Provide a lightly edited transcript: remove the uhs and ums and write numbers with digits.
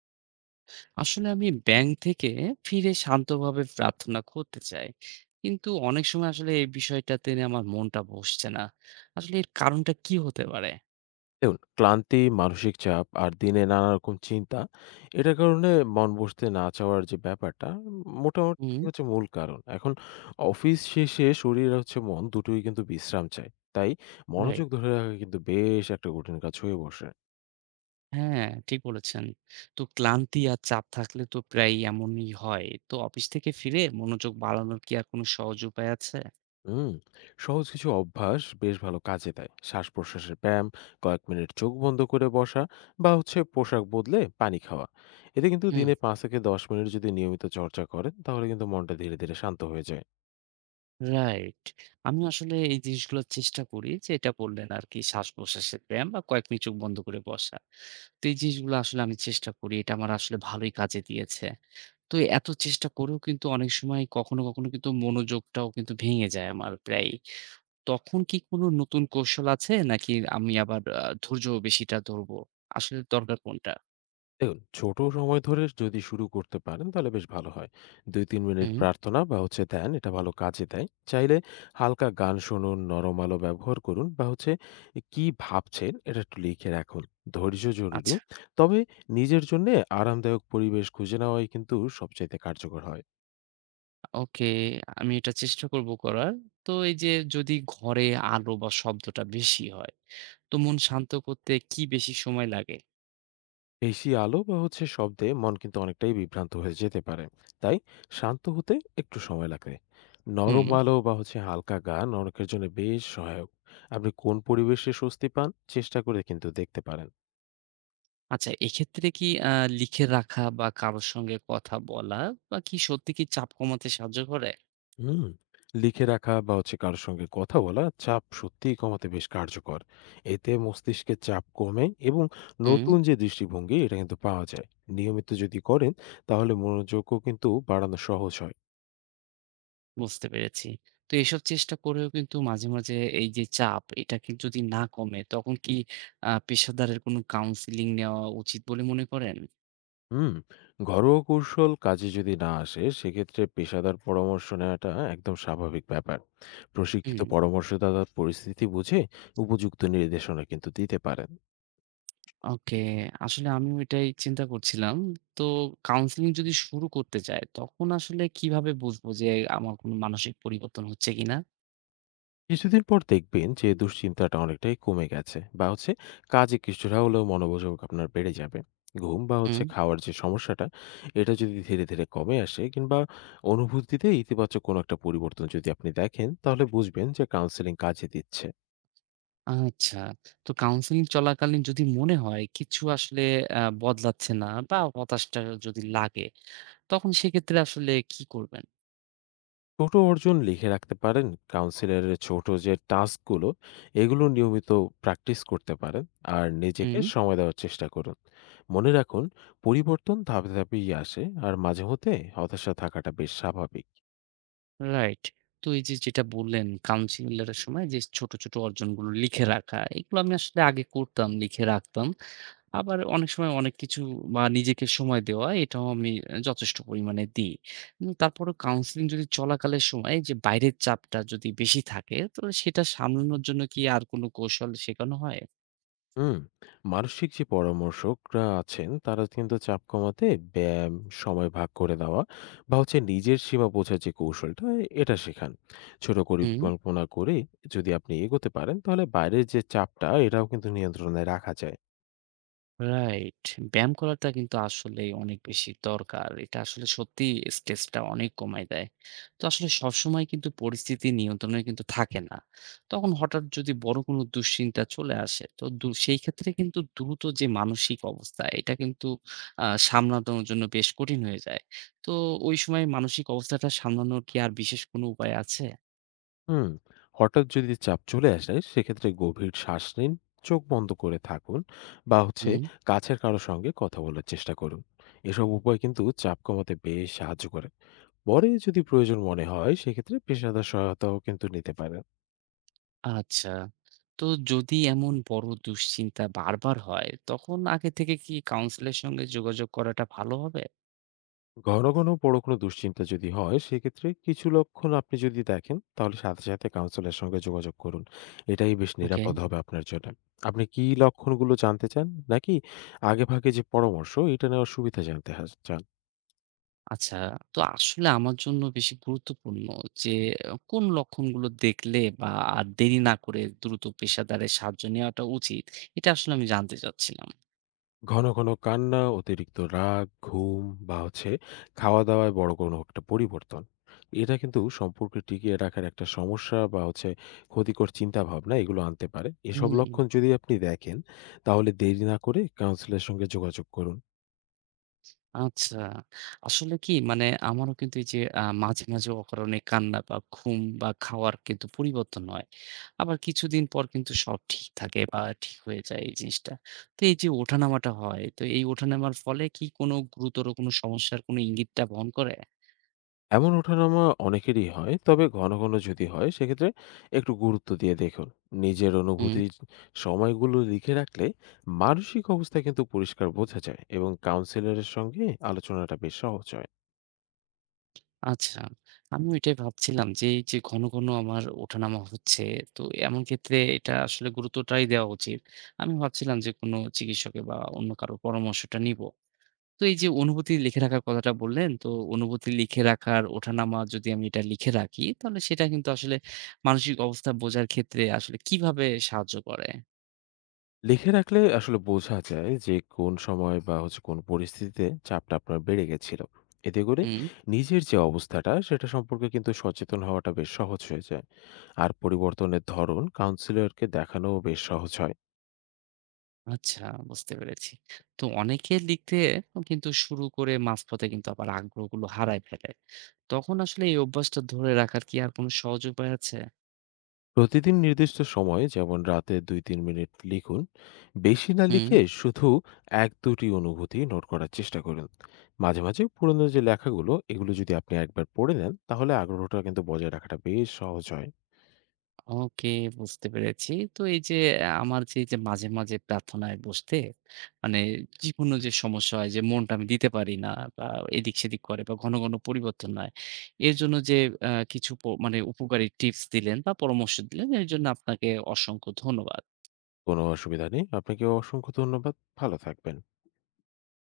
আসলে আমি ব্যাংক থেকে ফিরে শান্তভাবে প্রার্থনা করতে চাই, কিন্তু অনেক সময় আসলে এই বিষয়টাতে নিয়ে আমার মনটা বসছে না। আসলে এর কারণটা কি হতে পারে? দেখুন, ক্লান্তি, মানসিক চাপ আর দিনে নানা রকম চিন্তা, এটার কারণে মন বসতে না চাওয়ার যে ব্যাপারটা, মোটামুটি হুম। মূল কারণ। এখন অফিস শেষে শরীর আর মন দুটোই কিন্তু বিশ্রাম চায়। তাই মনোযোগ রাইট। ধরে রাখা কিন্তু বেশ একটা কঠিন কাজ হয়ে বসে। হ্যাঁ, ঠিক বলেছেন। তো ক্লান্তি আর চাপ থাকলে তো প্রায় এমনই হয়। তো অফিস থেকে ফিরে মনোযোগ বাড়ানোর কি আর কোনো সহজ উপায় আছে? হুম, সহজ কিছু অভ্যাস বেশ ভালো কাজে দেয়। শ্বাস-প্রশ্বাসের ব্যায়াম, কয়েক মিনিট চোখ বন্ধ করে বসা বা পোশাক বদলে পানি খাওয়া। এতে কিন্তু হুম। দিনে ৫ থেকে ১০ মিনিট যদি নিয়মিত চর্চা করেন, তাহলে কিন্তু মনটা ধীরে, ধীরে শান্ত হয়ে যায়। রাইট। আমি আসলে এই জিনিসগুলো চেষ্টা করি, যে এটা বললেন আরকি শ্বাস-প্রশ্বাসের ব্যায়াম বা কয়েক মিনিট চোখ বন্ধ করে বসা। তো এই জিনিসগুলো আসলে আমি চেষ্টা করি। এটা আমার আসলে ভালোই কাজে দিয়েছে। তো এত চেষ্টা করেও কিন্তু অনেক সময় কখনো, কখনো কিন্তু মনোযোগটাও কিন্তু ভেঙে যায় আমার প্রায়ই। তখন কি কোনো নতুন কৌশল আছে, নাকি আমি আবার ধৈর্য বেশিটা ধরবো? আসলে দরকার কোনটা? দেখুন ছোট সময় ধরে যদি শুরু করতে পারেন তাহলে বেশ ভালো হয়। ২-৩ মিনিট হুম। প্রার্থনা বা ধ্যান এটা ভালো কাজে দেয়। চাইলে হালকা গান শুনুন, নরম আলো ব্যবহার করুন বা কি ভাবছেন এটা একটু লিখে রাখুন। ধৈর্য জরুরি, আচ্ছা। তবে নিজের জন্য আরামদায়ক পরিবেশ খুঁজে নেওয়াই কিন্তু সবচাইতে কার্যকর হয়। ওকে। আমি এটা চেষ্টা করব করার। তো এই যে যদি ঘরে আলো বা শব্দটা বেশি হয়, তো মন শান্ত করতে কি বেশি সময় লাগে? বেশি আলো বা শব্দে মন কিন্তু অনেকটাই বিভ্রান্ত হয়ে যেতে পারে। তাই শান্ত হতে একটু সময় লাগে। হুম। নরম আলো বা হালকা গান অনেকের জন্য বেশ সহায়ক। আপনি কোন পরিবেশে স্বস্তি পান, চেষ্টা করে কিন্তু দেখতে পারেন। আচ্ছা, এক্ষেত্রে কি লিখে রাখা বা কারো সঙ্গে কথা বলা বা কি সত্যি কি চাপ কমাতে সাহায্য করে? হুম। লিখে রাখা বা কারোর সঙ্গে কথা বলা চাপ সত্যিই কমাতে বেশ কার্যকর। এতে মস্তিষ্কের চাপ কমে এবং হুম। নতুন যে দৃষ্টিভঙ্গি এটা কিন্তু পাওয়া যায়। নিয়মিত যদি করেন তাহলে মনোযোগও কিন্তু বাড়ানো সহজ হয়। বুঝতে পেরেছি। তো এসব চেষ্টা করেও কিন্তু মাঝে, মাঝে এই যে চাপ, এটা কি যদি না কমে তখন কি পেশাদারের কোনো কাউন্সেলিং নেওয়া উচিত বলে মনে করেন? হুম, ঘরোয়া কৌশল কাজে যদি না আসে সেক্ষেত্রে পেশাদার পরামর্শ নেওয়াটা একদম স্বাভাবিক ব্যাপার। প্রশিক্ষিত হুম। পরামর্শদাতা পরিস্থিতি বুঝে উপযুক্ত নির্দেশনা কিন্তু দিতে পারেন। ওকে। আসলে আমিও এটাই চিন্তা করছিলাম। তো কাউন্সেলিং যদি শুরু করতে চাই, তখন আসলে কিভাবে বুঝবো যে আমার কোনো মানসিক পরিবর্তন হচ্ছে কিনা? কিছুদিন পর দেখবেন যে দুশ্চিন্তাটা অনেকটাই কমে গেছে বা কাজে কিছুটা হলেও মনোযোগ আপনার বেড়ে যাবে। ঘুম বা হুম। খাওয়ার যে সমস্যাটা, এটা যদি ধীরে, ধীরে কমে আসে কিংবা অনুভূতিতে ইতিবাচক কোনো একটা পরিবর্তন যদি আপনি দেখেন তাহলে বুঝবেন যে কাউন্সেলিং কাজে দিচ্ছে। আচ্ছা। তো কাউন্সেলিং চলাকালীন যদি মনে হয় কিছু আসলে বদলাচ্ছে না বা হতাশটা যদি লাগে, তখন সেক্ষেত্রে আসলে কি করবেন? ছোট অর্জন লিখে রাখতে পারেন। কাউন্সিলরের ছোট যে টাস্কগুলো, এগুলো নিয়মিত প্র্যাকটিস করতে পারেন। আর নিজেকে হুম। সময় দেওয়ার চেষ্টা করুন। মনে রাখুন, পরিবর্তন ধাপে ধাপেই আসে আর মাঝে মধ্যে হতাশা থাকাটা বেশ স্বাভাবিক। রাইট। তো এই যে যেটা বললেন কাউন্সিলর এর সময় যে ছোট, ছোট অর্জনগুলো লিখে রাখা, এগুলো আমি আসলে আগে করতাম, লিখে রাখতাম। আবার অনেক সময় অনেক কিছু বা নিজেকে সময় দেওয়া, এটাও আমি যথেষ্ট পরিমাণে দিই। তারপরেও কাউন্সেলিং যদি চলাকালের সময় যে বাইরের চাপটা যদি বেশি থাকে, তো সেটা সামলানোর জন্য কি আর কোনো কৌশল শেখানো হয়? হুম, মানসিক যে পরামর্শকরা আছেন তারা কিন্তু চাপ কমাতে ব্যায়াম, সময় ভাগ করে দেওয়া বা নিজের সীমা বোঝার যে কৌশলটা এটা শেখান। ছোট হুম। পরিকল্পনা করে যদি আপনি এগোতে পারেন তাহলে বাইরের যে চাপটা এটাও কিন্তু নিয়ন্ত্রণে রাখা যায়। রাইট। ব্যায়াম করাটা কিন্তু আসলেই অনেক বেশি দরকার। এটা আসলে সত্যিই স্ট্রেসটা অনেক কমায় দেয়। তো আসলে সবসময় কিন্তু পরিস্থিতি নিয়ন্ত্রণে কিন্তু থাকে না। তখন হঠাৎ যদি বড় কোনো দুশ্চিন্তা চলে আসে, তো সেই ক্ষেত্রে কিন্তু দ্রুত যে মানসিক অবস্থা, এটা কিন্তু সামলানোর জন্য বেশ কঠিন হয়ে যায়। তো ওই সময় মানসিক অবস্থাটা সামলানোর কি আর বিশেষ কোনো উপায় আছে? হুম, হঠাৎ যদি চাপ চলে আসে সেক্ষেত্রে গভীর শ্বাস নিন, চোখ বন্ধ করে থাকুন বা হুম। কাছের কারো সঙ্গে কথা বলার চেষ্টা করুন। এসব উপায় কিন্তু চাপ কমাতে বেশ সাহায্য করে। পরে যদি প্রয়োজন মনে হয় সেক্ষেত্রে পেশাদার সহায়তাও কিন্তু নিতে পারেন। আচ্ছা। তো যদি এমন বড় দুশ্চিন্তা বারবার হয়, তখন আগে থেকে কি কাউন্সিলের সঙ্গে যোগাযোগ করাটা ভালো হবে? ঘন ঘন বড় কোনো দুশ্চিন্তা যদি হয় সেক্ষেত্রে কিছু লক্ষণ আপনি যদি দেখেন তাহলে সাথে সাথে কাউন্সিলের সঙ্গে যোগাযোগ করুন। এটাই বেশ ওকে। নিরাপদ হবে আপনার জন্য। আপনি কি লক্ষণগুলো জানতে চান, নাকি আগেভাগে যে পরামর্শ এটা নেওয়ার সুবিধা জানতে চান? আচ্ছা। তো আসলে আমার জন্য বেশি গুরুত্বপূর্ণ যে কোন লক্ষণগুলো দেখলে বা আর দেরি না করে দ্রুত পেশাদারের সাহায্য নেওয়াটা উচিত, এটা আসলে আমি জানতে চাচ্ছিলাম। ঘন, ঘন কান্না, অতিরিক্ত রাগ, ঘুম বা খাওয়া-দাওয়ায় বড় কোনো একটা পরিবর্তন। এটা কিন্তু সম্পর্ক টিকিয়ে রাখার একটা সমস্যা বা ক্ষতিকর চিন্তাভাবনা এগুলো আনতে পারে। এসব হুম। লক্ষণ যদি আপনি দেখেন, তাহলে দেরি না করে কাউন্সিলরের সঙ্গে যোগাযোগ করুন। আচ্ছা। আসলে কি মানে আমারও কিন্তু এই যে মাঝে, মাঝে অকারণে কান্না বা ঘুম বা খাওয়ার কিন্তু পরিবর্তন হয়। আবার কিছুদিন পর কিন্তু সব ঠিক থাকে বা ঠিক হয়ে যায় এই জিনিসটা। তো এই যে ওঠানামাটা হয়, তো এই ওঠানামার ফলে কি কোনো গুরুতর কোনো সমস্যার কোনো ইঙ্গিতটা বহন করে? এমন ওঠানামা অনেকেরই হয়। তবে ঘন, ঘন যদি হয় সেক্ষেত্রে একটু গুরুত্ব দিয়ে দেখুন। নিজের হুম। অনুভূতির সময়গুলো লিখে রাখলে মানসিক অবস্থা কিন্তু পরিষ্কার বোঝা যায় এবং কাউন্সিলরের সঙ্গে আলোচনাটা বেশ সহজ হয়। আচ্ছা। আমিও এটাই ভাবছিলাম যে এই যে ঘন, ঘন আমার ওঠানামা হচ্ছে, তো এমন ক্ষেত্রে এটা আসলে গুরুত্বটাই দেওয়া উচিত। আমি ভাবছিলাম যে কোনো চিকিৎসকের বা অন্য কারো পরামর্শটা নিবো। তো এই যে অনুভূতি লিখে রাখার কথাটা বললেন, তো অনুভূতি লিখে রাখার ওঠানামা যদি আমি এটা লিখে রাখি, তাহলে সেটা কিন্তু আসলে মানসিক অবস্থা বোঝার ক্ষেত্রে আসলে কিভাবে সাহায্য করে? লিখে রাখলে আসলে বোঝা যায় যে কোন সময় বা কোন পরিস্থিতিতে চাপটা আপনার বেড়ে গেছিল। এতে করে হুম। নিজের যে অবস্থাটা সেটা সম্পর্কে কিন্তু সচেতন হওয়াটা বেশ সহজ হয়ে যায়। আর পরিবর্তনের ধরন কাউন্সিলরকে দেখানোও বেশ সহজ হয়। আচ্ছা, বুঝতে পেরেছি। তো অনেকে লিখতে কিন্তু শুরু করে মাঝপথে কিন্তু আবার আগ্রহগুলো হারায় ফেলে। তখন আসলে এই অভ্যাসটা ধরে রাখার কি আর কোনো সহজ উপায় আছে? প্রতিদিন নির্দিষ্ট সময়ে যেমন রাতে ২-৩ মিনিট লিখুন। বেশি না হুম। লিখে শুধু ১-২ অনুভূতি নোট করার চেষ্টা করুন। মাঝে, মাঝে পুরনো যে লেখাগুলো এগুলো যদি আপনি একবার পড়ে নেন তাহলে আগ্রহটা কিন্তু বজায় রাখাটা বেশ সহজ হয়। ওকে, বুঝতে পেরেছি। তো এই যে আমার যে মাঝে, মাঝে প্রার্থনায় বসতে মানে জীবনে যে সমস্যা হয়, যে মনটা আমি দিতে পারি না বা এদিক সেদিক করে বা ঘন, ঘন পরিবর্তন হয়। এর জন্য যে কিছু মানে উপকারী টিপস দিলেন বা পরামর্শ দিলেন, এর জন্য আপনাকে অসংখ্য ধন্যবাদ। কোনো অসুবিধা নেই। আপনাকেও অসংখ্য ধন্যবাদ। ভালো থাকবেন।